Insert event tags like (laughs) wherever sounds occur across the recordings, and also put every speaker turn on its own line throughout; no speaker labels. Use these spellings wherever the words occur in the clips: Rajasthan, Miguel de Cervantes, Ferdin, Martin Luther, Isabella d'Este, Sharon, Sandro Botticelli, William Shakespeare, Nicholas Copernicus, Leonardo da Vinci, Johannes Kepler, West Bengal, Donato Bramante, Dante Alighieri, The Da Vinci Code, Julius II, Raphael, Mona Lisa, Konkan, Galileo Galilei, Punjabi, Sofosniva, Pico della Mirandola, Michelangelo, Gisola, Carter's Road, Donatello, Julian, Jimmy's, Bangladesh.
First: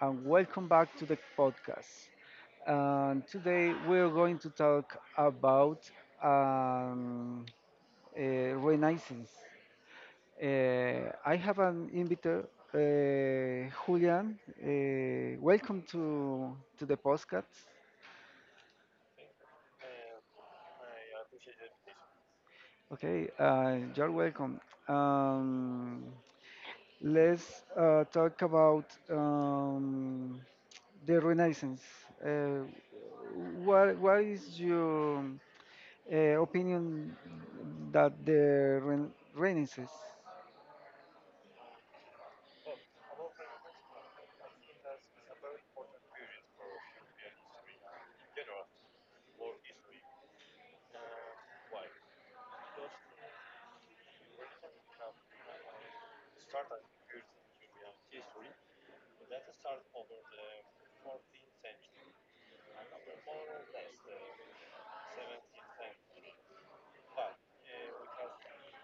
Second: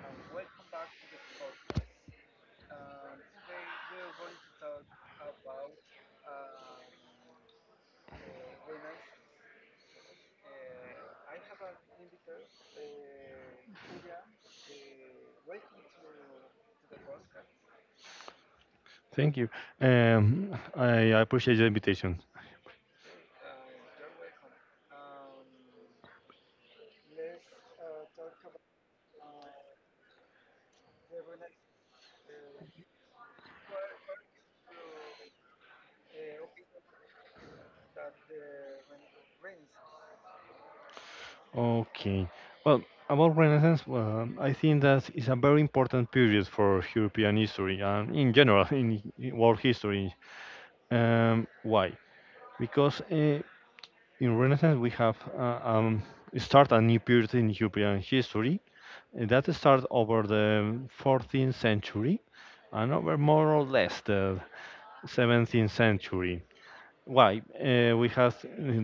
and welcome back to the podcast. And today we're going to talk about um, Renaissance. I have an inviter, Julian. Welcome to the podcast.
Thank you. I appreciate the invitation.
Okay, you're welcome. Um, let's talk about the Renaissance. Uh, what is your opinion that the Renaissance?
Okay. Well, about Renaissance, well, I think that is a very important period for European history and in general (laughs) in world history. Why? Because in Renaissance we have start a new period in European history, and that starts over the 14th century and over more or less the 17th century. Why? We have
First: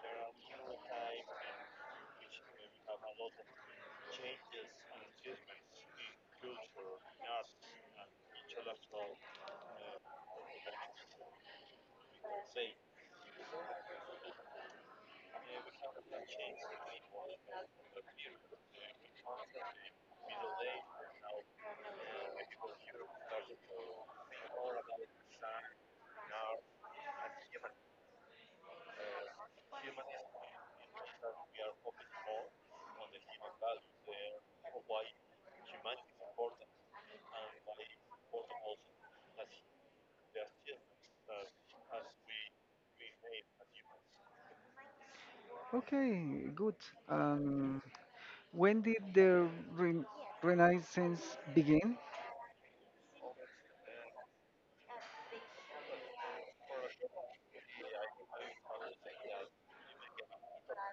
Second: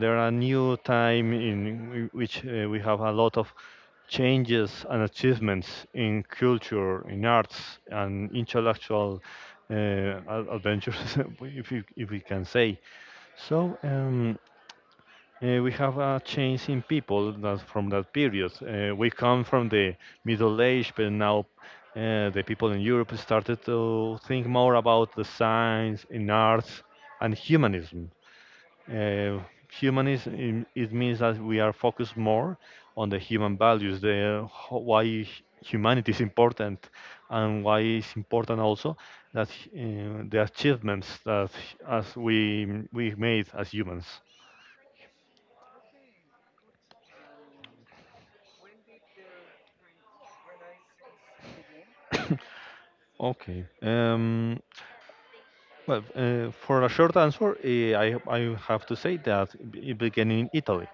there are new time in which we have a lot of changes and achievements in culture, in arts, and intellectual adventures, (laughs) if you, if we can say. So um, we have a change in people that from that period. We come from the Middle Age, but now. The people in Europe started to think more about the science, in arts, and uh, humanism. It means that we are focused more on the human values, the ho- why h- humanity is important, and why it's important also that the achievements that as we made as humans.
Okay, good. Um, when did the Ren- Renaissance begin?
Okay. For a short answer, I have to say that it began in Italy,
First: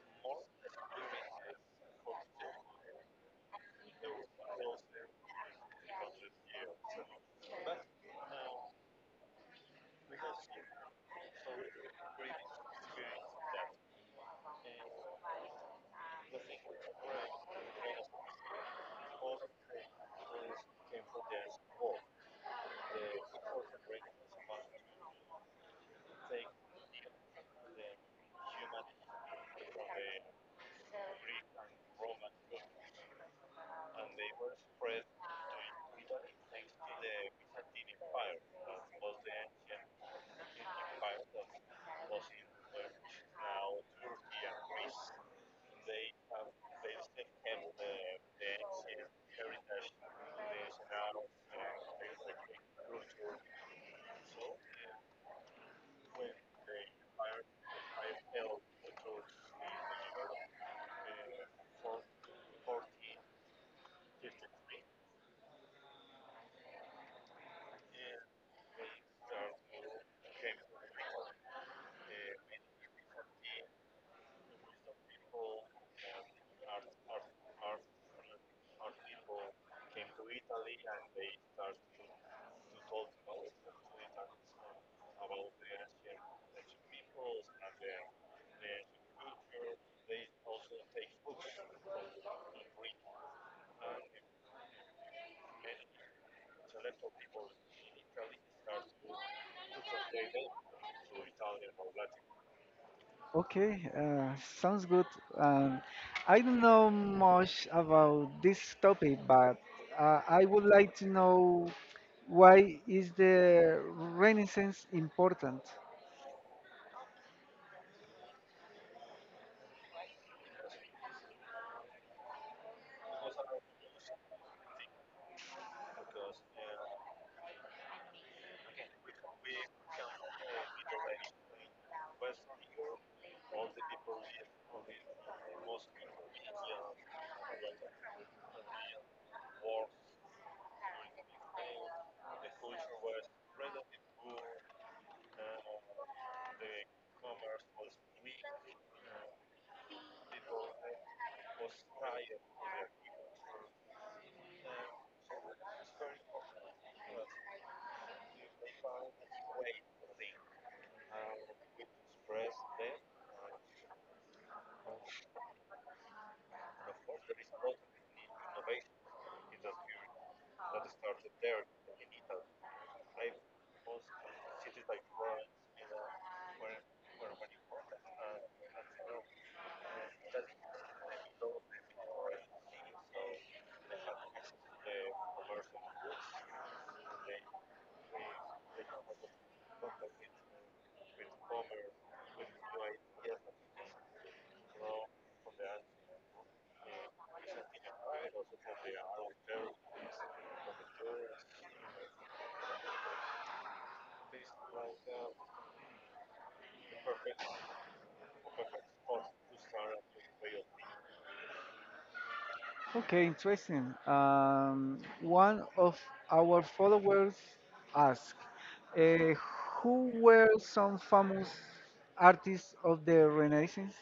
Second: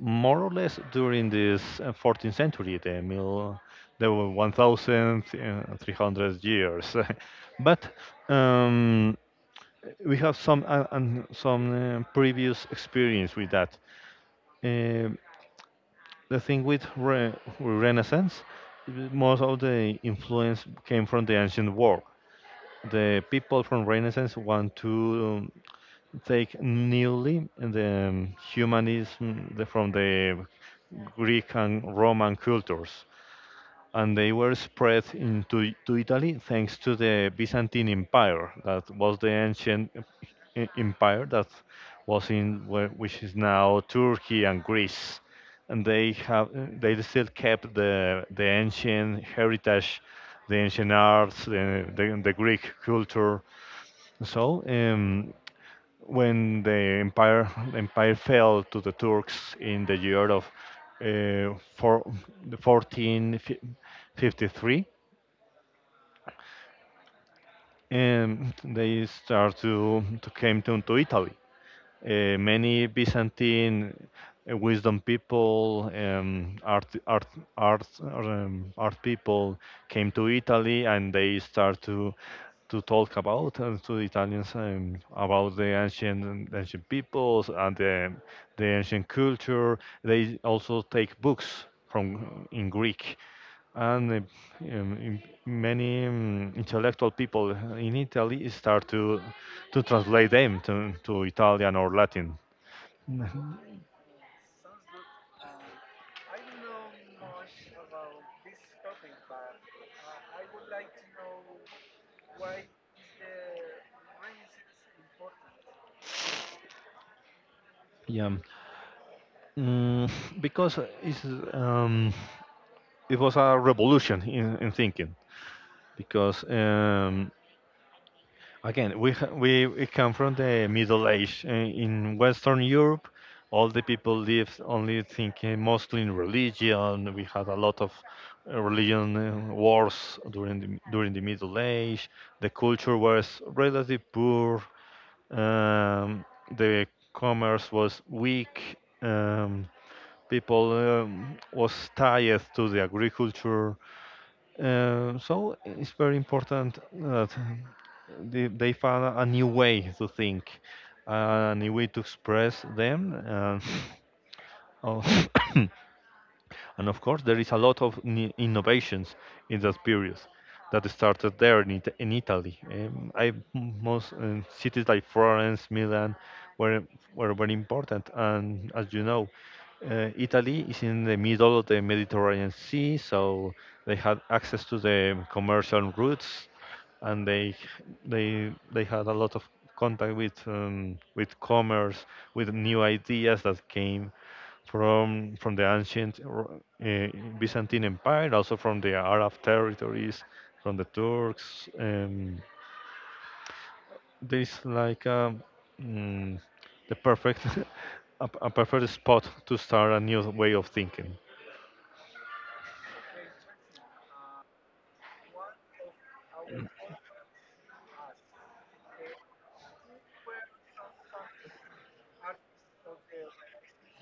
more or less during this 14th century. The mill, there were 1,300 years. (laughs) but um, we have some previous experience with that. Um, the thing with Renaissance, most of the influence came from the ancient world. The people from Renaissance want to take newly the humanism from the Greek and Roman cultures, and they were spread into to Italy thanks to the Byzantine Empire. That was the ancient empire that was in which is now Turkey and Greece, and they still kept the ancient heritage, the ancient arts, the Greek culture. So when the empire fell to the Turks in the year of uh, four, 1453, and they start to came to Italy. Many Byzantine wisdom people, art people came to Italy, and they start to talk about and to Italians about the ancient peoples and the ancient culture. They also take books from in Greek and many intellectual people in Italy start to translate them to Italian or Latin. (laughs) Mhm.
Okay, sounds good. Um, I don't know much about this topic, but I would like to know why is the Renaissance important?
Yeah, mm, because um, it was a revolution in thinking because again, we come from the Middle Age. In Western Europe, all the people live only thinking mostly in religion. We had a lot of religion wars during the Middle Age. The culture was relatively poor. Um, the commerce was weak. People was tied to the agriculture. So it's very important that they found a new way to think, a new way to express them, (coughs) oh, (coughs) and of course, there is a lot of innovations in that period that started there in, in Italy. I most cities like Florence, Milan were were very important. And as you know, Italy is in the middle of the Mediterranean Sea, so they had access to the commercial routes, and they had a lot of contact with commerce, with new ideas that came from the ancient Byzantine Empire, also from the Arab territories, from the Turks. There is like a, mm, the perfect (laughs) a perfect spot to start a new way of thinking.
Okay, interesting. One of our followers asked, uh, who were some famous artists of the Renaissance?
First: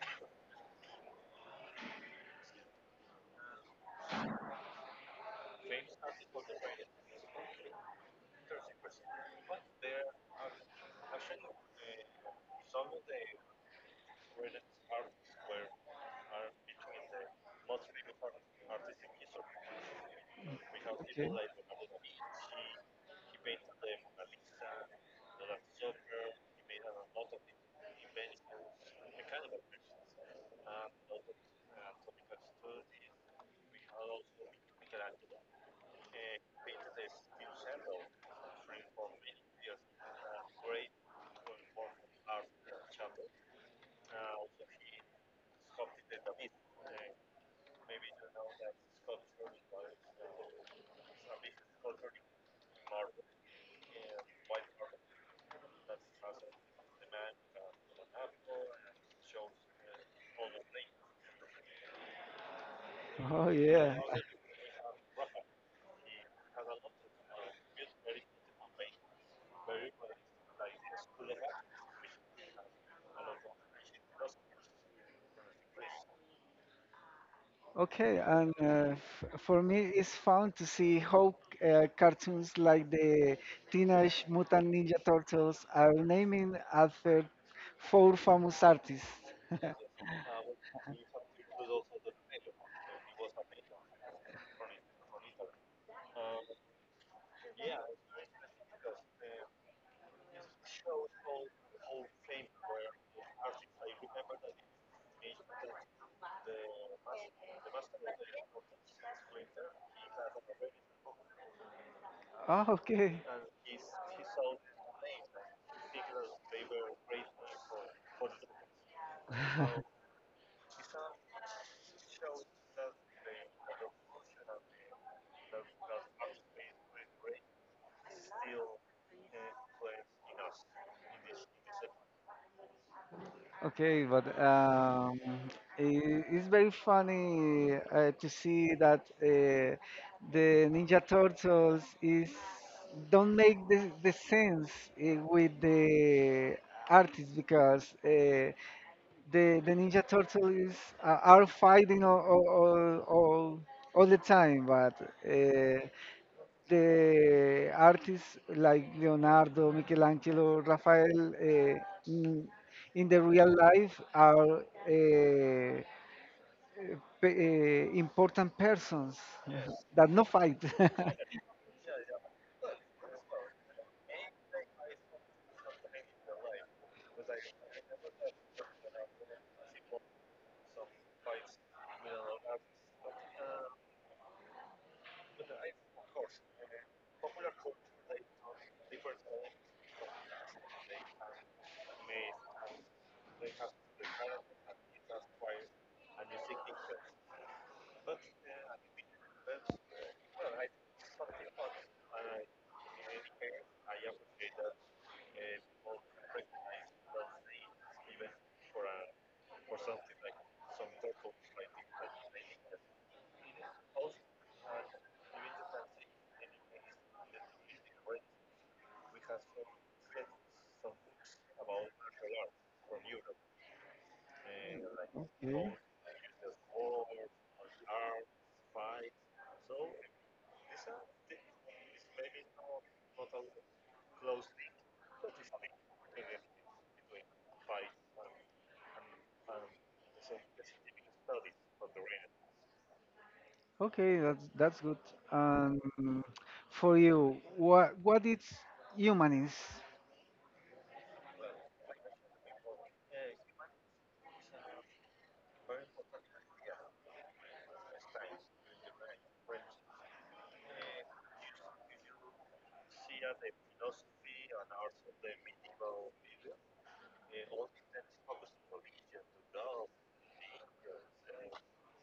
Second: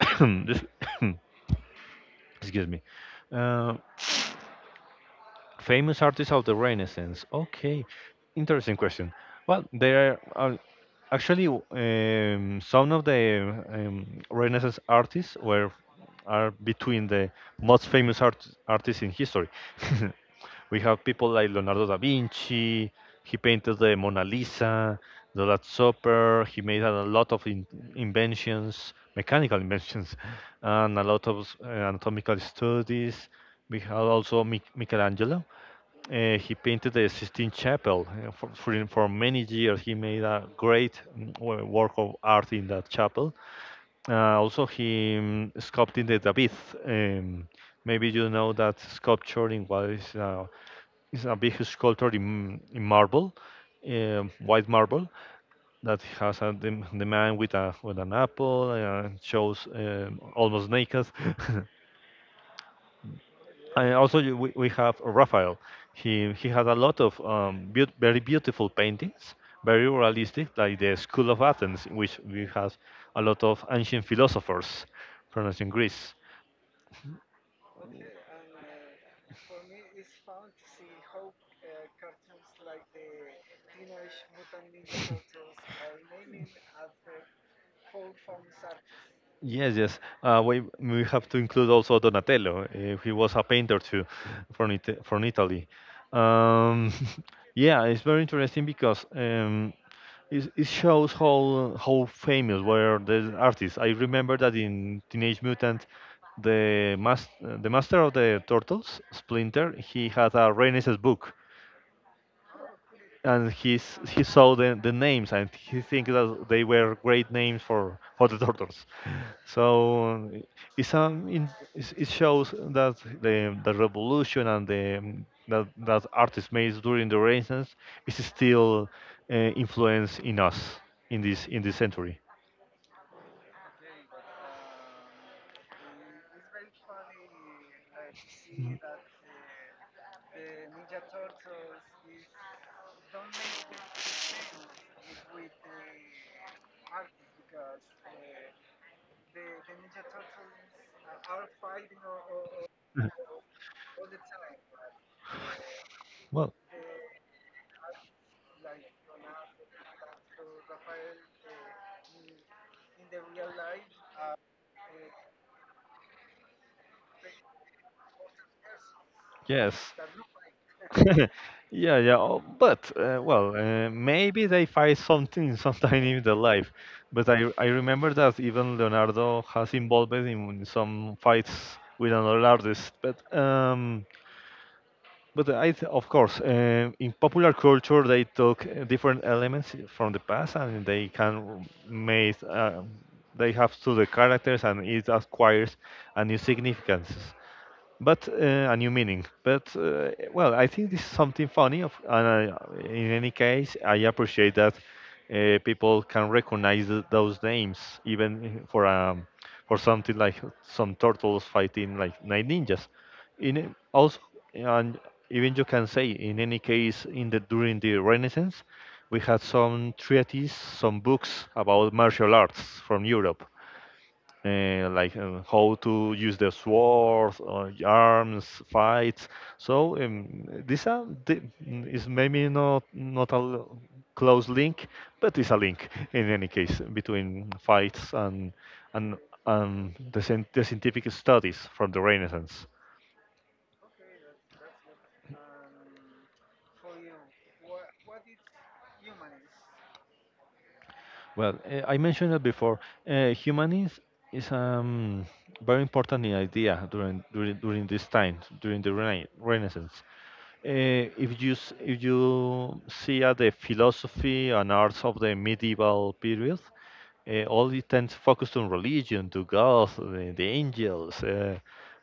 (coughs) This- (coughs) excuse me. Uh, famous artists of the Renaissance. Okay, interesting question. Well, there are Actually, w- some of the Renaissance artists were are between the most famous art, artists in history. (laughs) We have people
Okay.
like Leonardo da Vinci. He painted the Mona Lisa, the Last Supper. He made a lot of inventions, mechanical inventions, and a lot of anatomical studies. We have also Michelangelo. He painted the Sistine Chapel. For many years, he made a great work of art in that chapel. Also, he sculpted the David. Um, maybe you know that sculpture in what is a big sculpture in marble, white marble, that has a, the man with, a, with an apple and shows almost naked. (laughs)
Oh
And
yeah.
also we have Raphael. He had a lot of very beautiful paintings, very realistic, like the School of Athens, in which we have a lot of ancient philosophers from ancient Greece.
Okay, and for me, it's fun to see how cartoons like the Teenage Mutant Ninja Turtles are naming after four famous artists.
Yes,
(laughs)
yes. We have to include also Donatello. He was a painter too, from Italy. Um, (laughs) yeah, it's very interesting because it, it shows how famous were the artists. I remember that in Teenage Mutant, the master of the turtles, Splinter, he had a Renaissance book,
Oh, okay.
and he saw the names, and he thinks that they were great names for the turtles. so it's um in, it shows that the revolution and the that that artists made during the Renaissance is still influence in us in this century.
Okay, but it's very funny to see that the Ninja Turtles is don't make the sense with the artists because the the Ninja Turtle is are fighting all all, all,
(laughs)
all all the time, but uh,
Well,
the artists like Leonardo, Michelangelo, Raphael in, in the real life are pe- important persons
yes.
(laughs) that no fight. (laughs)
(laughs) Yeah, yeah. Maybe they find something (laughs) sometime in their life. But I remember that even Leonardo has involved in some fights with another artist. But I th of course in popular culture they took different elements from the past, and they can make they have to the characters, and it acquires a new significance, but a new meaning. But well, I think this is something funny. And I, in any case, I appreciate that people can recognize those names, even for something like some turtles fighting like nine ninjas. Also, and even you can say, in any case, in the during the Renaissance, we had some treatises, some books about martial arts from Europe how to use the sword or arms fights. Is maybe not a close link, but it's a link in any case between fights and and the scientific studies from the Renaissance.
Okay, that's good. Um, for you, what is humanist?
I mentioned it before. Uh, humanism is very important in idea during during during this time during the Renaissance. If you see at the philosophy and arts of the medieval period, all it tends focused on religion, to God, the angels.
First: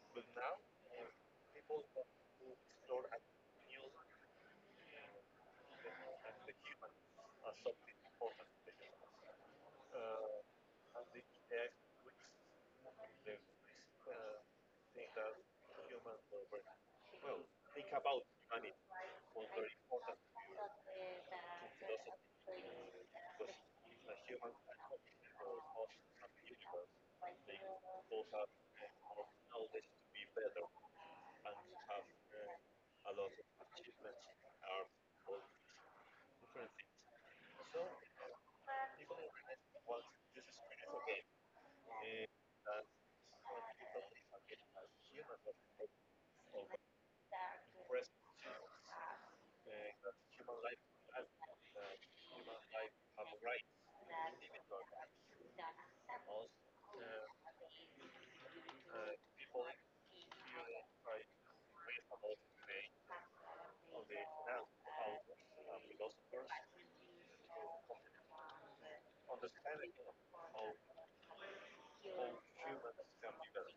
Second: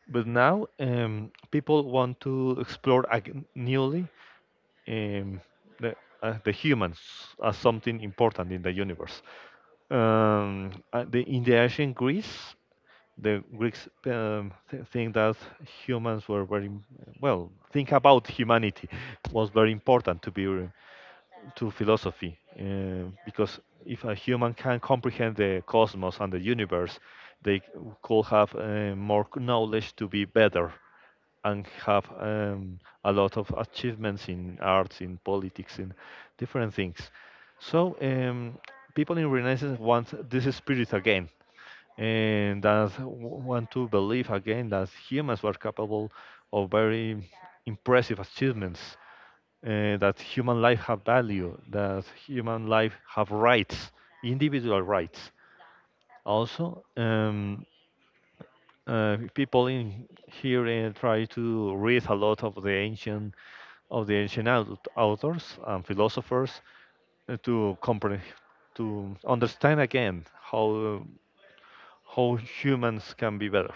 But now people want to explore newly um, the, the humans as something important in the universe. In the ancient Greece, the Greeks think that humans were very well. Think about humanity was very important to be to philosophy because if a human can comprehend the cosmos and the universe, they could have more knowledge to be better and have a lot of achievements in arts, in politics, in different things. So people in Renaissance want this spirit again, and that want to believe again that humans were capable of very impressive achievements, that human life have value, that human life have rights, individual rights. Also, people in here try to read a lot of the ancient authors and philosophers to comprehend to understand again how humans can be better.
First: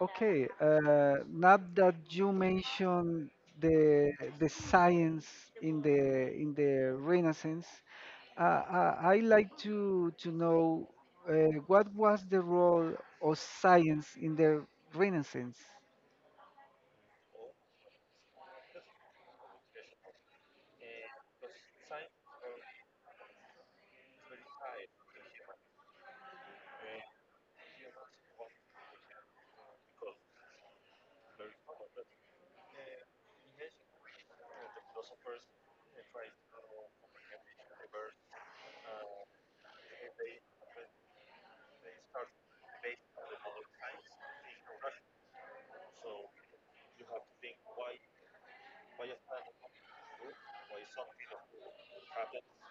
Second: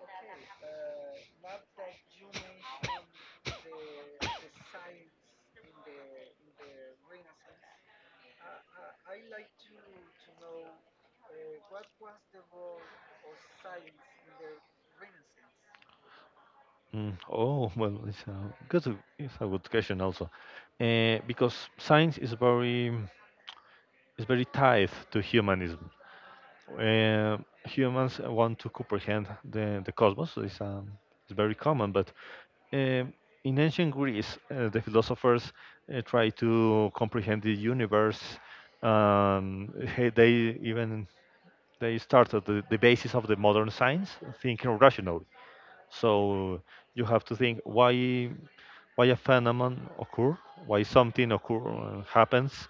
Okay, now that you mentioned the the science in the Renaissance, I like to know what was the role of science in the Renaissance.
Oh, (laughs) well, it's a good question also, because science is very tied to humanism. Uh, humans want to comprehend the cosmos. It's very common, but um in ancient Greece, the philosophers try to comprehend the universe. Hey, they even they started the basis of the modern science, thinking rationally. So you have to think why a phenomenon occur, why something occur happens,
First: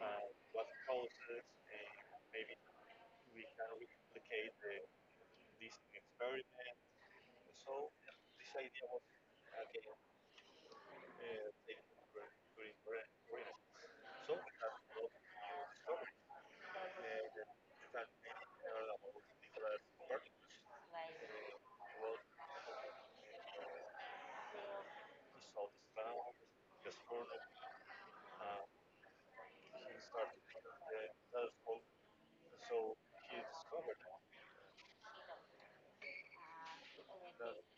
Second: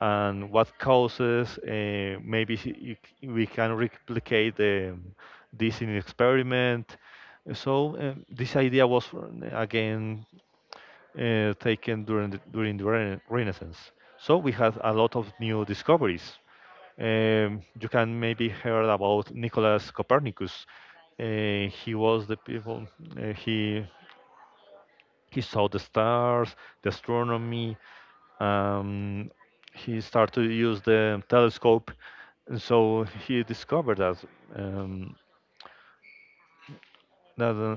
and what causes. Maybe we can replicate this in experiment. So this idea was again taken during during the Renaissance. So we had a lot of new discoveries. You can maybe heard about Nicholas Copernicus. He was the people. Uh, he he saw the stars, the astronomy, um, he started to use the telescope, and so he discovered that um, that uh,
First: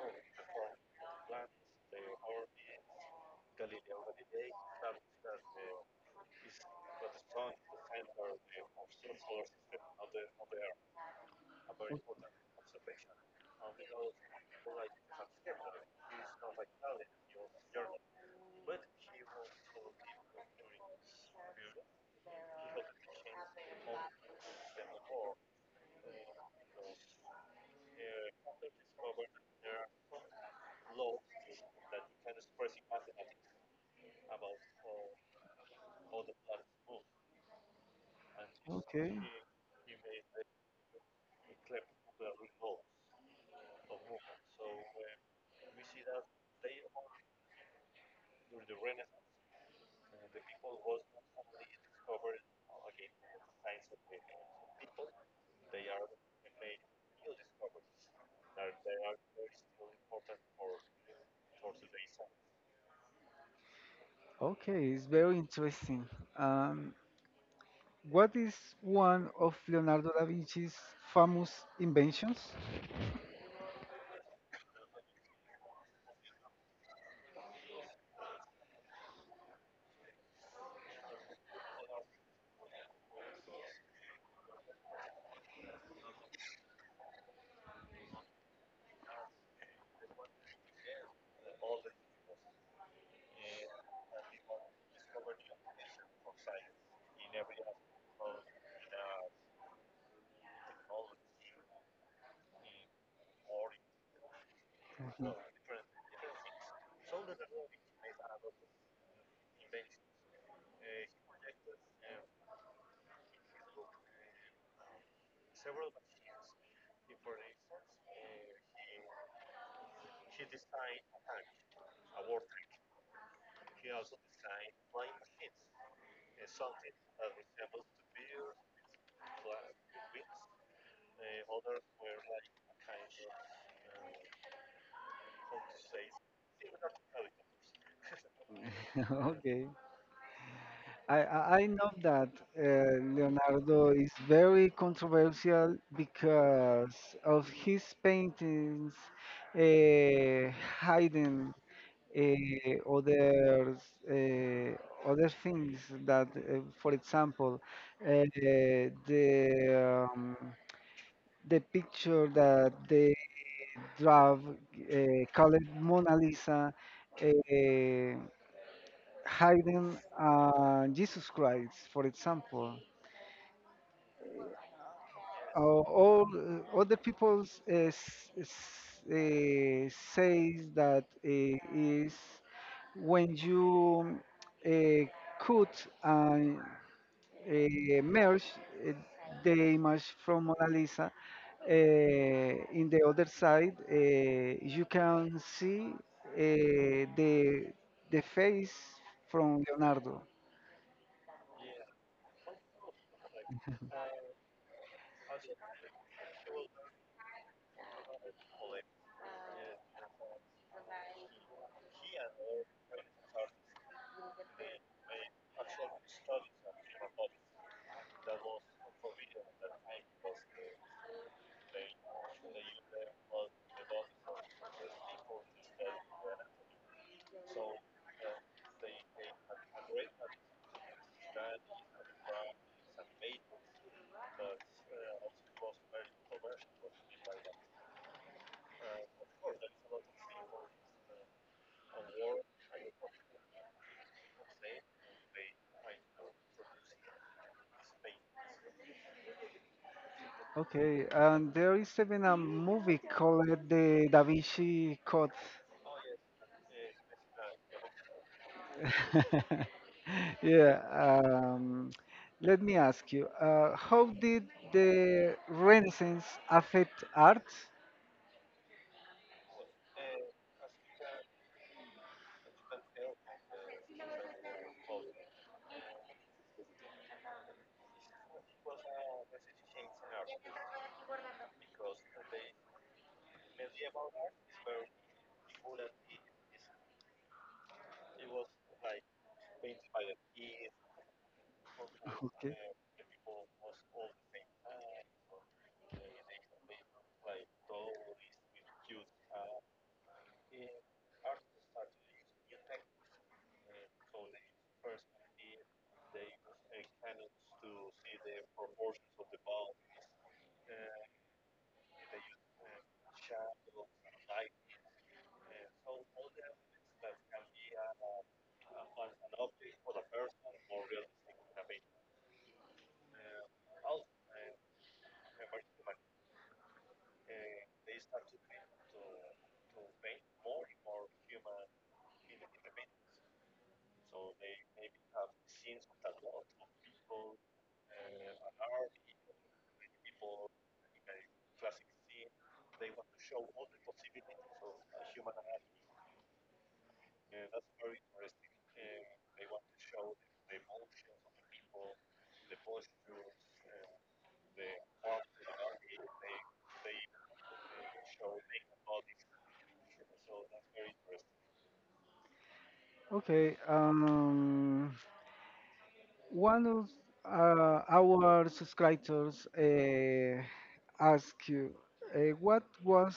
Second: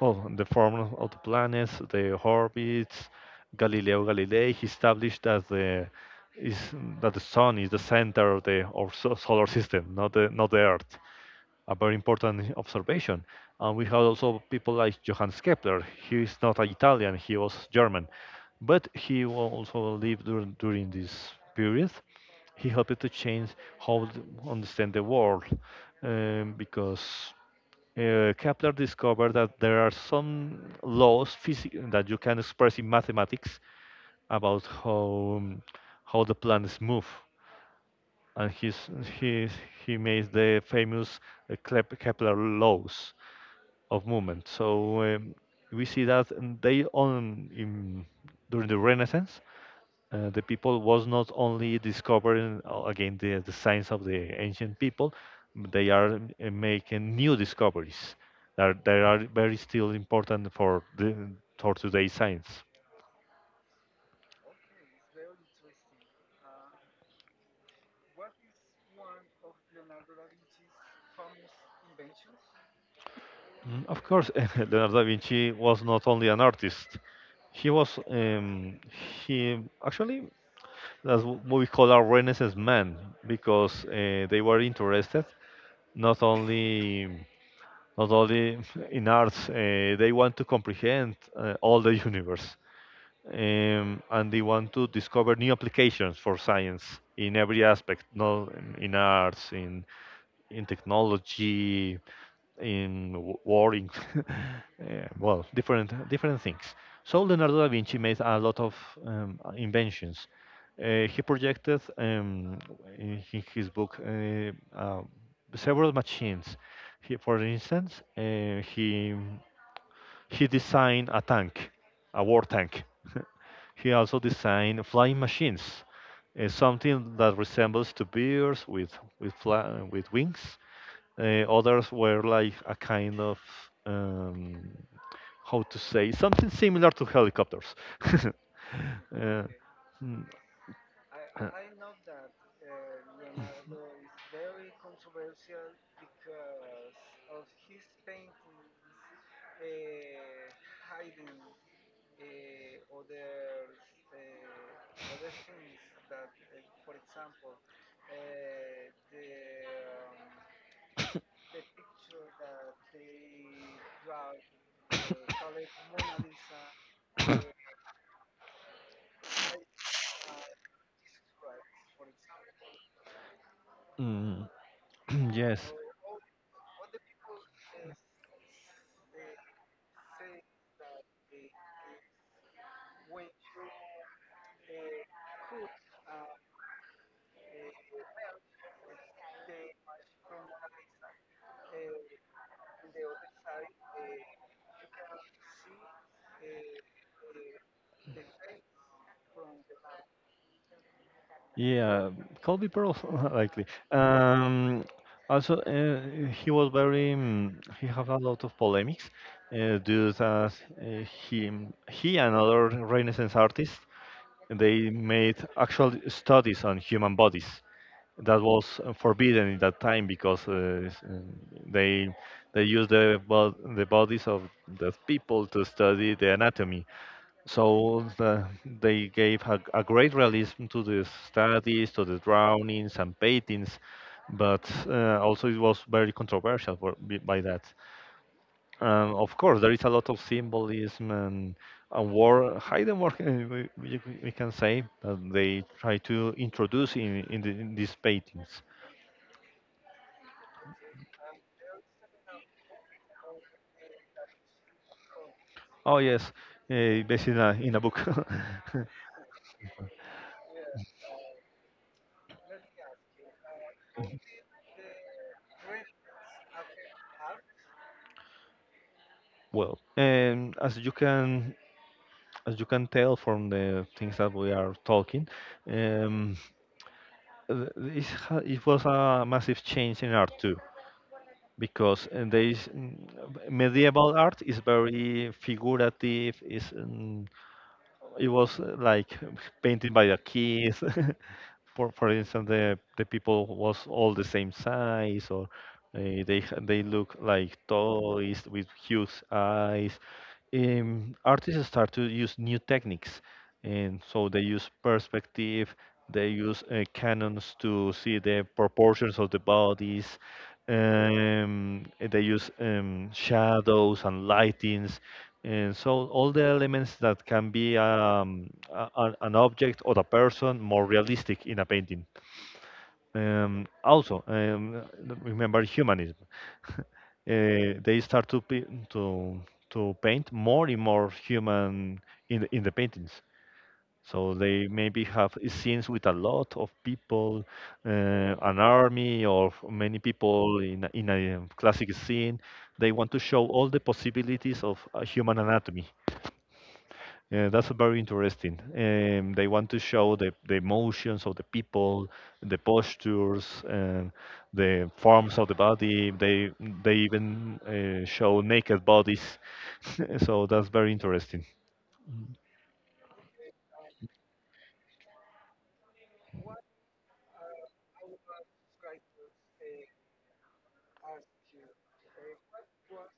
well, the form of the planets, the orbits. Galileo Galilei he established that the is that the sun is the center of the of solar system, not the Earth. A very important observation. And we have also people like Johannes Kepler. He is not Italian; he was German, but also lived during this period. He helped to change how to understand the world, because Kepler discovered that there are some laws that you can express in mathematics about how, the planets move, and
Okay,
he he made the famous Kepler laws of movement. So, we see that, during the Renaissance, the people was not only discovering, again, the science of the ancient people. They are, making new discoveries that are, very still important for the for today's science.
okay, it's very interesting. Um, What is one of Leonardo da Vinci's famous inventions?
Mm, of course, (laughs) Leonardo da Vinci was not only an artist. He was, he actually, that's what we call a Renaissance man, because they were interested not only, not only (laughs) in arts. They want to comprehend, all the (laughs) universe, and they want to discover new applications for science in every aspect, not in arts, in technology, in war, in (laughs)
Mhm.
well, different things. So Leonardo da Vinci made a lot of, inventions. He projected, in his book, uh, several machines. He, for instance, he designed a tank, a war tank. (laughs) He also designed flying machines, something that resembles to birds with, with wings. Others were like a kind of, um, how to say, something similar to helicopters. (laughs)
(laughs)
uh,
Okay. I,
mm, uh,
I I know that Leonardo is very controversial because of his paintings uh, hiding uh, other other things that, for example, uh, the um, the picture that they draw, called Mona Lisa, uh, hiding Jesus Christ, for example.
mm, (clears throat) yes.
All other people says that is when you uh, cut merge uh, the image from Mona Lisa. In the other side, you can see the the face from Leonardo.
Yeah, Colby Pearl, (laughs) likely. Um, also, he was very, he had a lot of polemics due to, he he and other Renaissance artists, they made actual studies on human bodies. That was, forbidden in that time, because they they used the bodies of the people to study the anatomy. So, they gave a, great realism to the studies, to the drownings and paintings, but, also it was very controversial for, by that. Of course, there is a lot of symbolism, and a war, hidden work, (laughs) we can say, that they try to introduce in these paintings.
Okay, and there is even a movie called The Da Vinci Code.
Oh, yes, based in a, book. (laughs)
(laughs) Yeah. Let me ask you, how did the Renaissance affect art?
Well, as you can, tell from the things that we are talking, um, it was a massive change in art too, because there is, medieval art is very figurative, is, it was, like painted by the kids. (laughs) For instance,
(laughs)
the people was all the same size, or
Okay.
uh, they look like toys with huge eyes. Artists start to use new techniques, and so they use perspective. They use, cannons to see the proportions of the bodies. They use, shadows and lightings. And so all the elements that can be, an object or a person, more realistic in a painting. Also, remember humanism. (laughs) uh, they start to pi- to paint more and more human in the paintings. So they maybe have scenes with a lot of people, an army or many people in a classic scene. They want to show all the possibilities of, human anatomy. That's very interesting. They want to show the emotions of the people, the postures, and the forms of the body. They even, show naked bodies. (laughs) So that's very interesting.
Okay, one of our subscribers asked you, what was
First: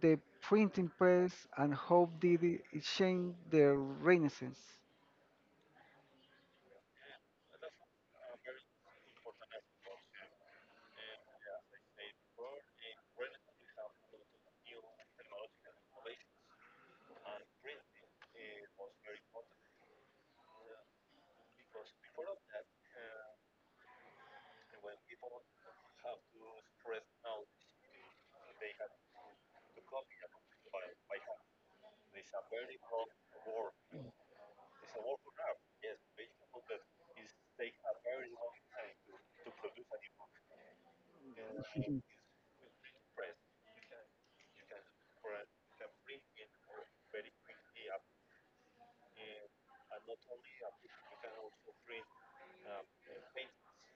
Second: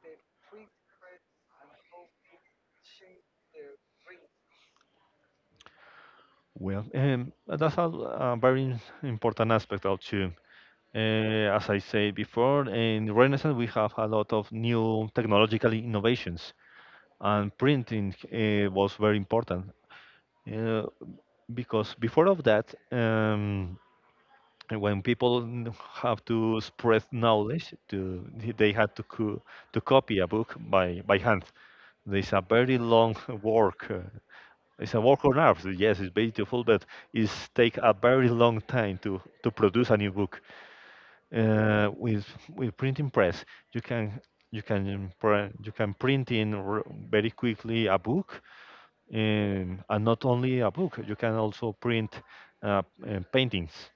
the printing press and how did it change the Renaissance?
Well, that's a, very important aspect of too. Uh, as I said before, in Renaissance we have a lot of new technological innovations, and printing, was very important, uh, because before of that, when people have to spread knowledge, to they had to copy a book by hand. There's a very long (laughs) work. It's a work on Earth. Yes, it's beautiful, but it's take a very long time to produce a new book.
(laughs)
With printing press, you can, print very quickly a book, and not only a book. You can also print, uh, paintings,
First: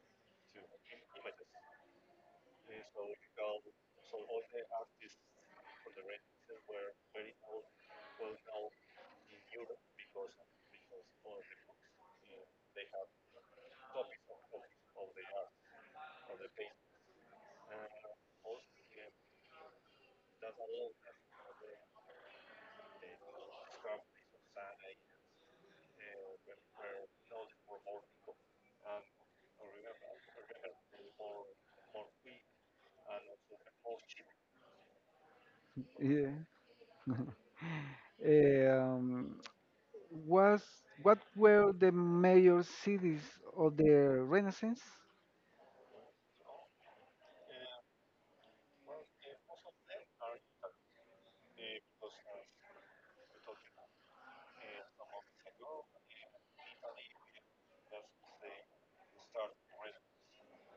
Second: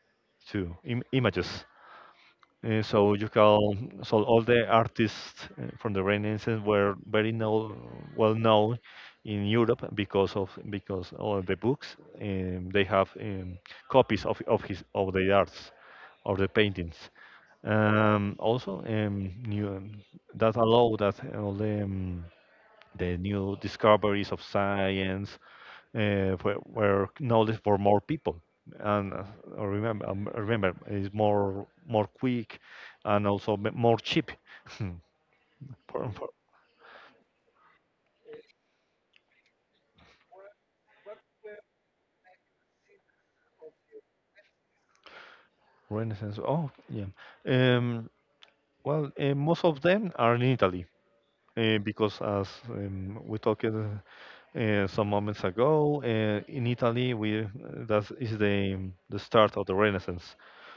too, images. So you can, so all the artists, from the Renaissance were very know, well known in Europe, because of because all the books, they have, copies of his of the arts of the paintings. Also, new, that allow that all the, the new discoveries of science, where knowledge for more people, and, I remember it's more quick, and also more cheap. (laughs) Hmm, for,
Yeah. Was what were the major cities of the Renaissance?
Renaissance. Oh yeah. Um, well, most of them are in Italy. Because as, we talked, some moments ago, in Italy, we that is the start of the Renaissance.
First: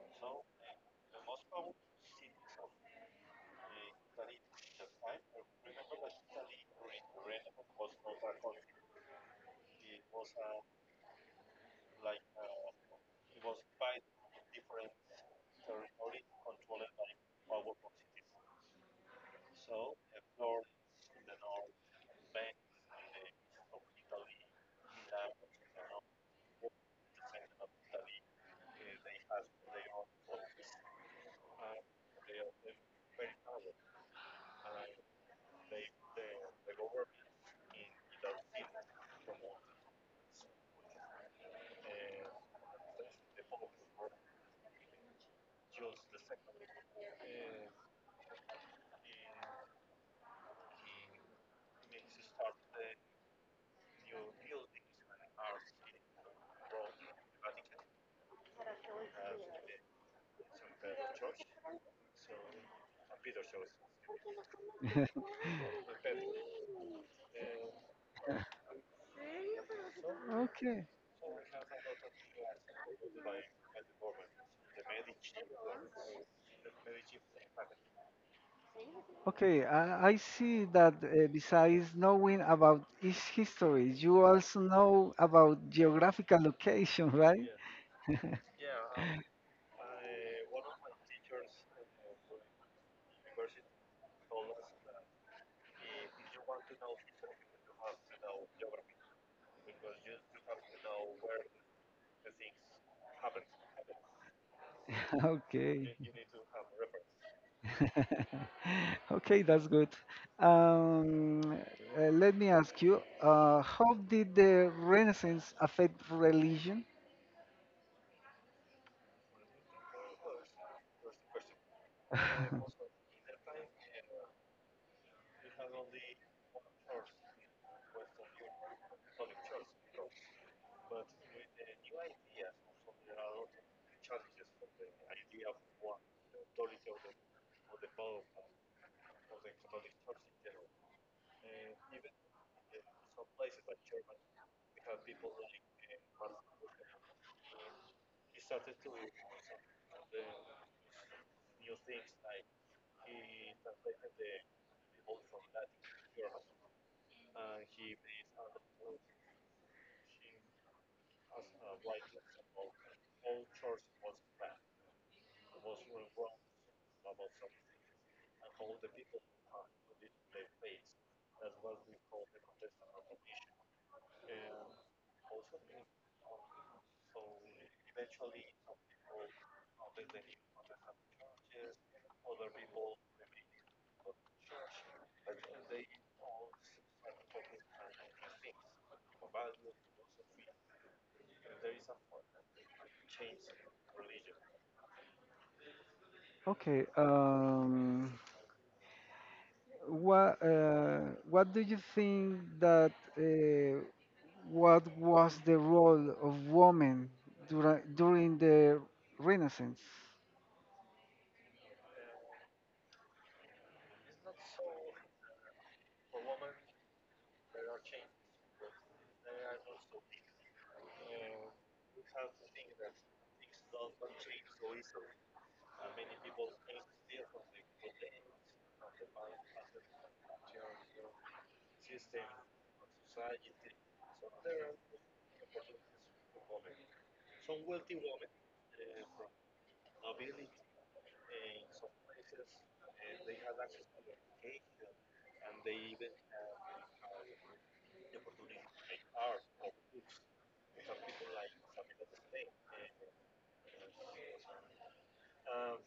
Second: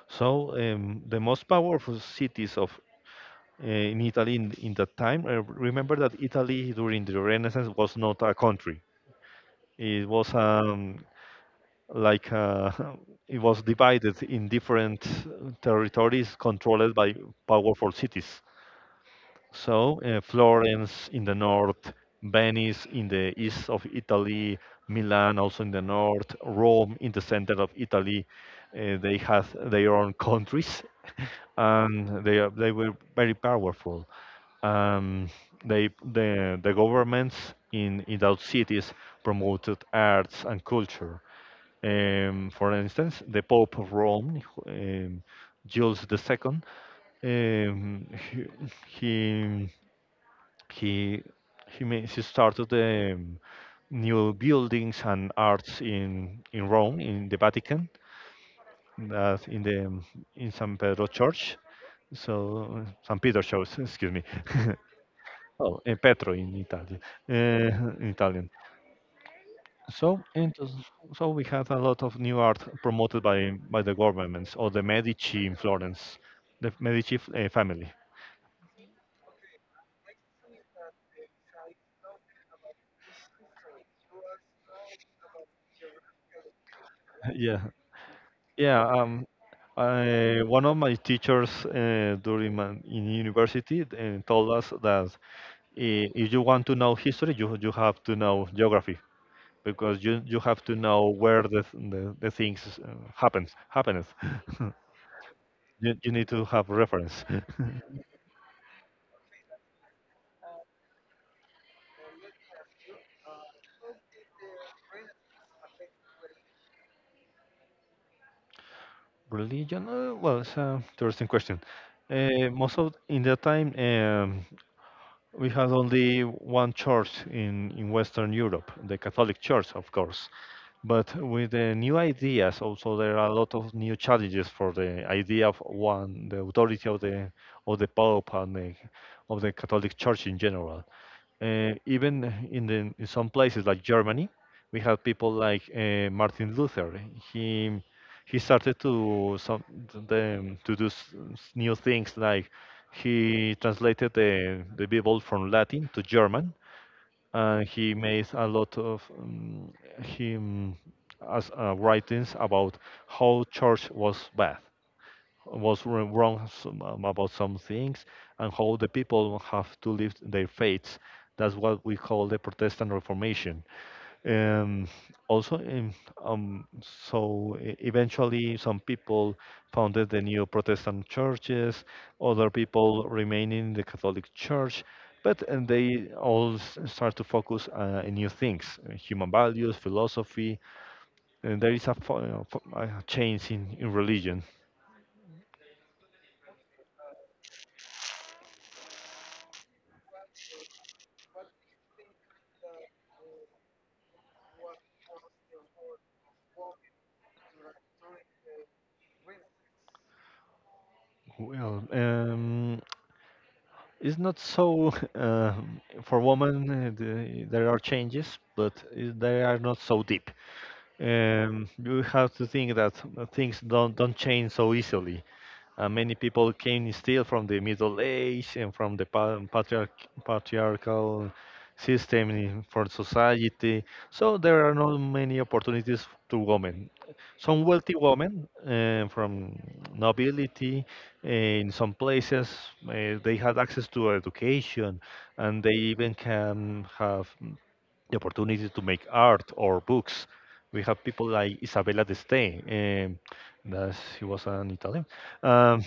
So, the most powerful cities of, in Italy in that time. Remember that Italy during the Renaissance was not a country. It was, like, (laughs) it was divided in different territories controlled by powerful cities. So, Florence in the north, Venice in the east of Italy, Milan also in the north, Rome in the center of Italy. They had their own countries, and they were very powerful. Um, the, governments in those cities promoted arts and culture. For instance, the Pope of Rome, Jules II, um, he he he he started, new buildings and arts in Rome, in the Vatican, that in San Pedro Church. So San Peter shows, excuse me. (laughs)
(laughs)
Oh, Petro in Italian. Uh, in Italian. So, and
Okay.
so we had a lot of new art promoted by the governments or the Medici in Florence, the Medici family.
Okay, I see that besides knowing about its history, you also know about geographical location,
(laughs)
right?
Yeah, yeah. One of my teachers, during in university, told us that, if you want to know history, you have to know geography, because you have to know where the things, happens. (laughs)
(laughs) Okay.
You need to have reference. (laughs)
(laughs) Okay, that's good. Um, let me ask you, how did the Renaissance affect religion?
Religion? Well, it's an interesting question. Most of in
(laughs)
that time, we had only one church in Western Europe, the Catholic Church, of course. But with the new ideas, also there are a lot of new challenges for the idea of one, the authority of the Pope, and of the Catholic Church in general. Even in some places like Germany, we have people like, Martin Luther. He he started, to do new things like, he translated the Bible from Latin to German, and he made a lot of, him as, writings about how church was bad, was wrong, about some things, and how the people have to live their faiths. That's what we call the Protestant Reformation. Um, also, in, so e- Eventually, some people founded the new Protestant churches, other people remained in the Catholic Church, but and they all start to focus, in new things, human values, philosophy, and there is a change in religion.
Okay, What uh, what do you think that what was the role of women during the Renaissance?
Well, it's not so, (laughs) for women. There are changes, but they are not so deep. You have to think that, things don't change so easily. Many people came still from the Middle Age, and from the patriarchal system for society. So there are not many opportunities to women. Some wealthy women, from nobility, in some places, they had access to education, and they even can have the opportunity to make art or books. We have people like Isabella d'Este, that she was an Italian. Um,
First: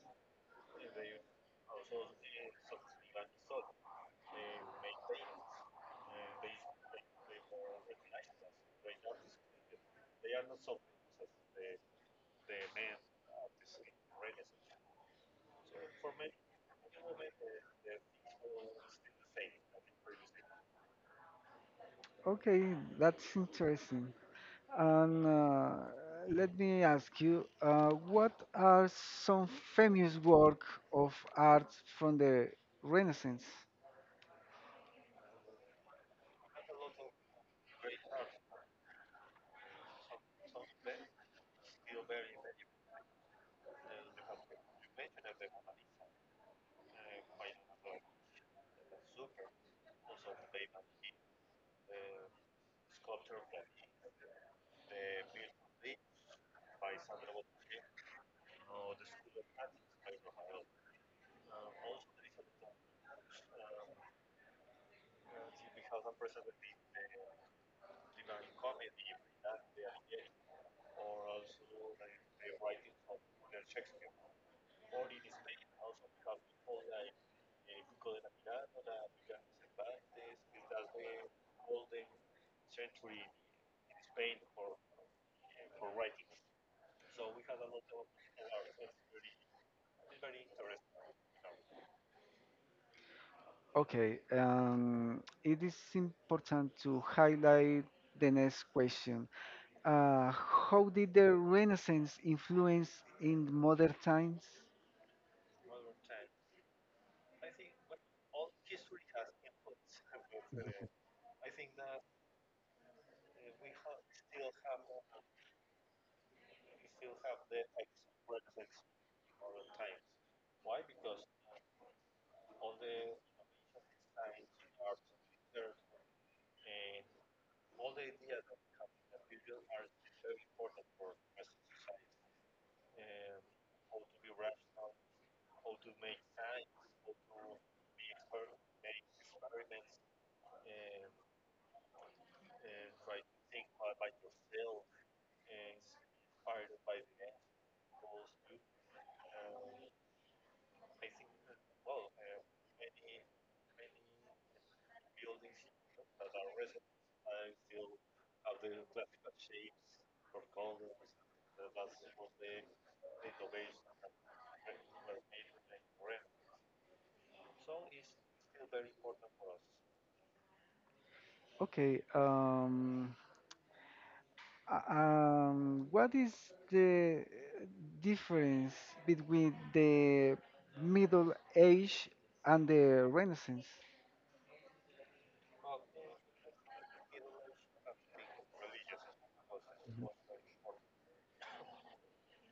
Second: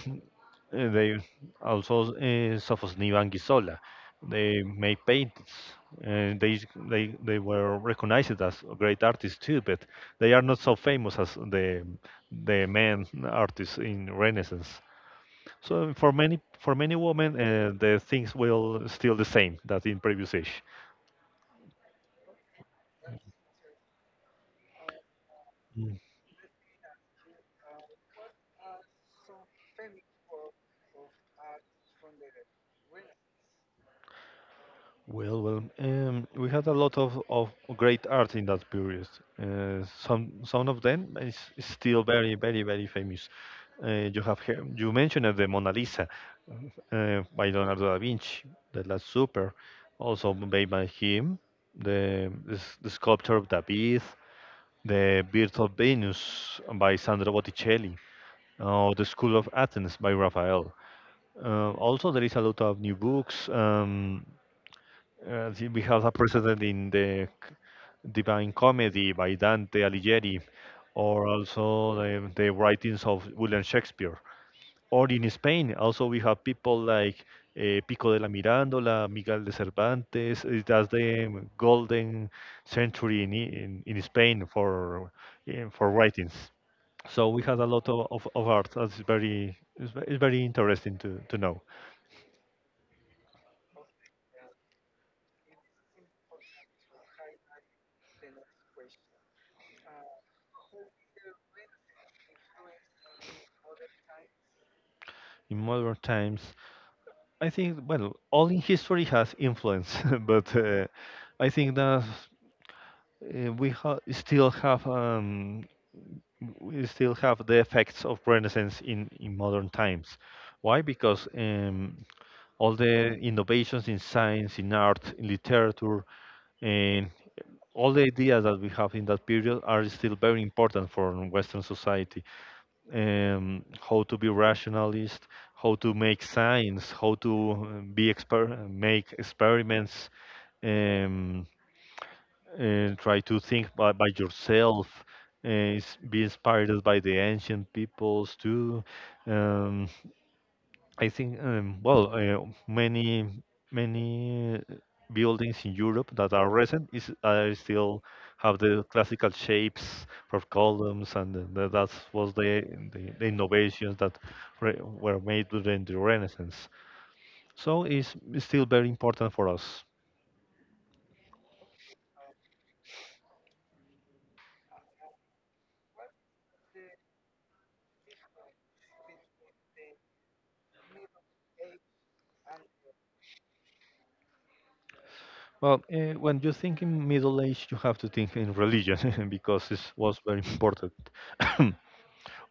and they, also, Sofosniva and Gisola. They made paintings, and they were recognized as great artists too. But they are not so famous as the men artists in Renaissance. So for many, women, the things will still the same that in previous age.
Okay, that's interesting. And let me ask you, what are some famous work of art from the Renaissance?
Well, we had a lot of great art in that period. Some of them is still very, very, very famous. You mentioned the Mona Lisa, by Leonardo da Vinci, the Last Supper, also made by him, the sculpture of David, the Birth of Venus by Sandro Botticelli, or the School of Athens by Raphael. Also, there is a lot of new books. See, we have a precedent in the Divine Comedy by Dante Alighieri, or also the writings of William Shakespeare. Or in Spain, also we have people like, Pico de la Mirandola, Miguel de Cervantes. That's the golden century in Spain for writings. So we had a lot of art. That's very it's, ve- it's very interesting to know.
Okay, it is important to highlight the next question. How did the Renaissance influence in modern times?
In modern times, I think, well, all in history has influence, (laughs) but I think that still have we still have the effects of Renaissance in modern times. Why? Because all the innovations in science, in art, in literature, and all the ideas that we have in that period are still very important for Western society, how to be rationalist, how to make science, how to make experiments, um, and try to think by yourself, be inspired by the ancient peoples too. Um, many many buildings in Europe that are recent is still have the classical shapes for columns, and that was the innovations that were made during the Renaissance. So it's still very important for us.
Okay. What is the difference between the Middle Age and the Renaissance?
When you think in Middle Age, you have to think in religion (laughs) because this was very important. (coughs)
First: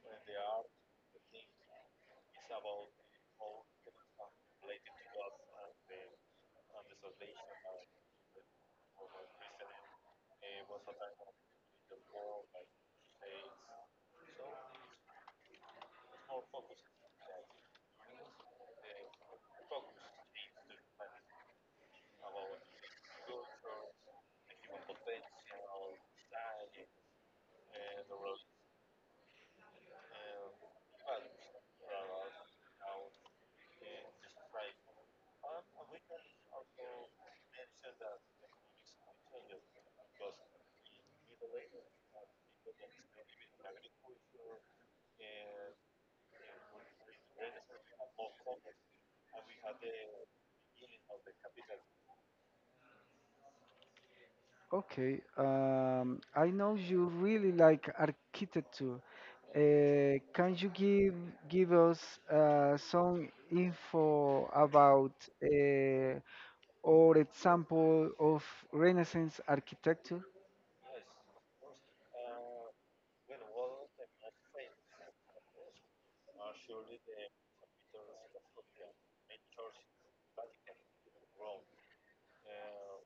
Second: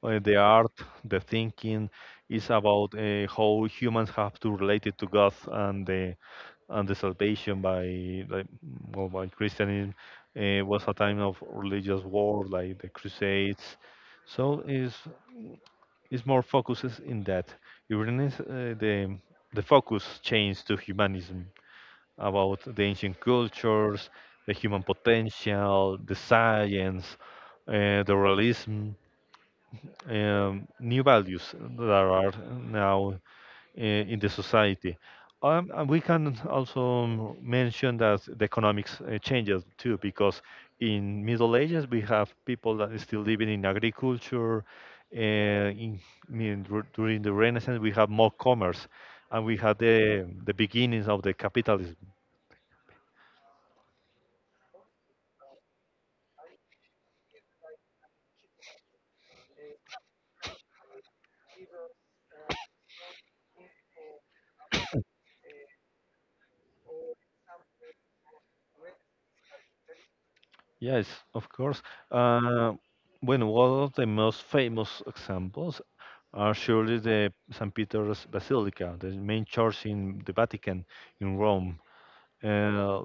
The art, the thinking is about how humans have to relate it to God and the salvation by like well by Christianism, was a time of religious war like the Crusades, so is more focuses in that. Even the focus changed to humanism, about the ancient cultures, the human potential, the science, the realism, new values that are now in the society. And we can also mention that the economics changes too, because in Middle Ages we have people that are still living in agriculture. Uh, in, I mean, during the Renaissance we have more commerce, and we had the beginnings of the capitalism.
Okay, I know you really like architecture. Can you give give us some info about, uh, or example of Renaissance architecture?
Yes, of course. Uh, Bueno, one of the most famous examples are surely the St. Peter's Basilica, the main church in the Vatican in Rome. Uh,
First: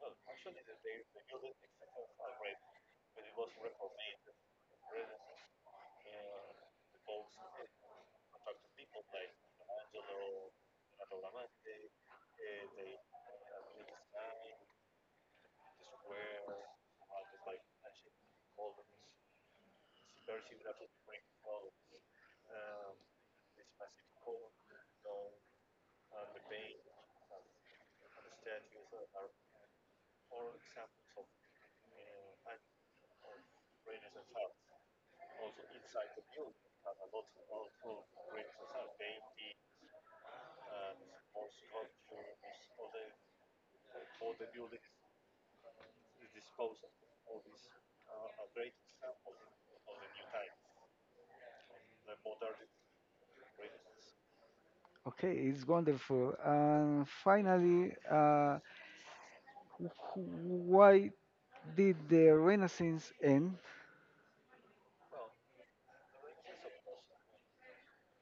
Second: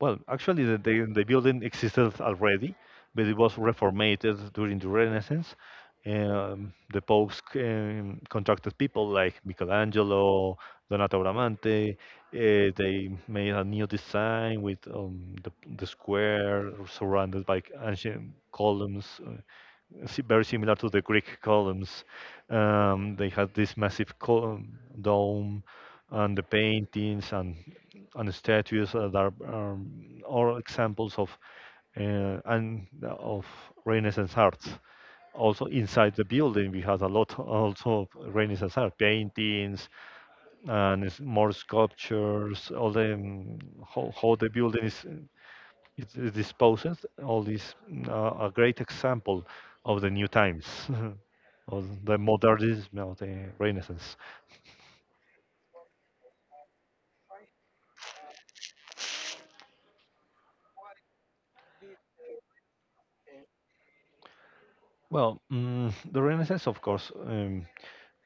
actually, the building existed already, but it was reformated during the Renaissance. The popes contracted people like Michelangelo, Donato Bramante. They made a new design with the square surrounded by ancient columns, very similar to the Greek columns. They had this massive dome and the paintings and statues that are all examples of and of Renaissance arts. Also inside the building, we had a lot also of Renaissance art, paintings and more sculptures. All the How the building is disposed. A great example of the new times, (laughs) of the modernism of the Renaissance.
Okay, it's wonderful. And finally, why did the Renaissance end?
The Renaissance, of course,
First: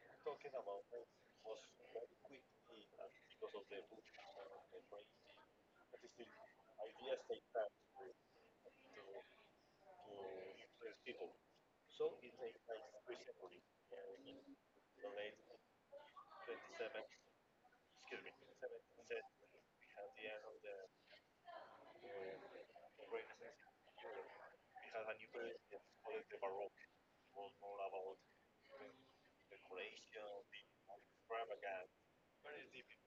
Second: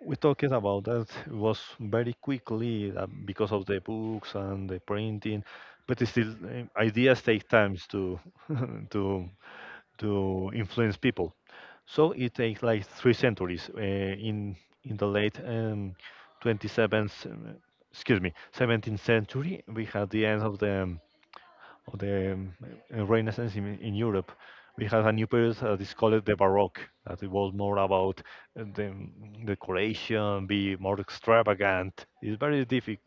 we talking about that was very quickly because of the books and the printing, but it's still ideas take times to (laughs) to to influence people. So it takes like three centuries. In the late 27th, excuse me, 17th century, we had the end of the Renaissance in Europe. We have a new period that is called the Baroque, that it more about decoration, be more extravagant. It's very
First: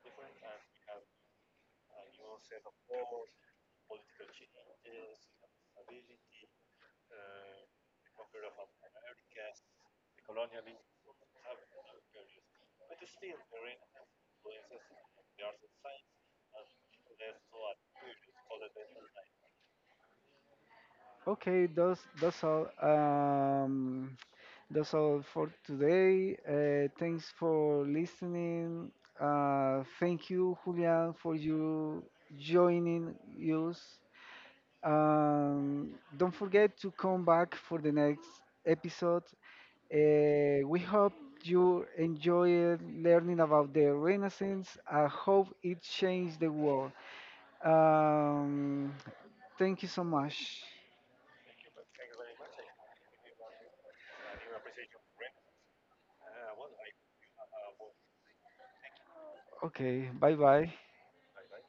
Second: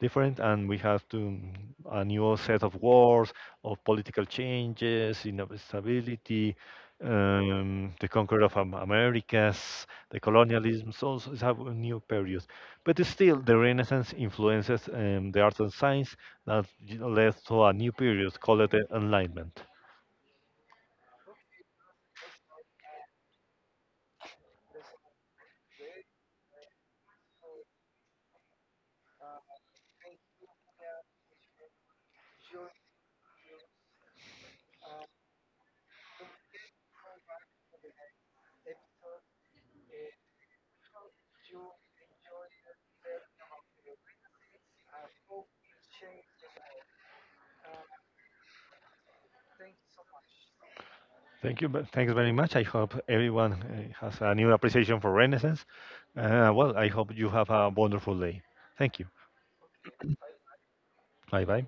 different, and we have a new set of wars, of political changes, instability, the conquer of Americas, the colonialism. So it's a new period, but still the Renaissance influences the arts and science that let to a new period, called the enlightenment.
Okay, that's all. That's all for today. Thanks for listening. Thank you, Julian, for you joining us. Um, don't forget to come back for the next episode. We hope you enjoyed learning about the Renaissance. I hope it changed the world. Um, thank you so much.
Thank you. Thanks very much. I hope everyone has a new appreciation for Renaissance. I hope you have a wonderful day. Thank you.
Okay, bye bye.
Bye bye.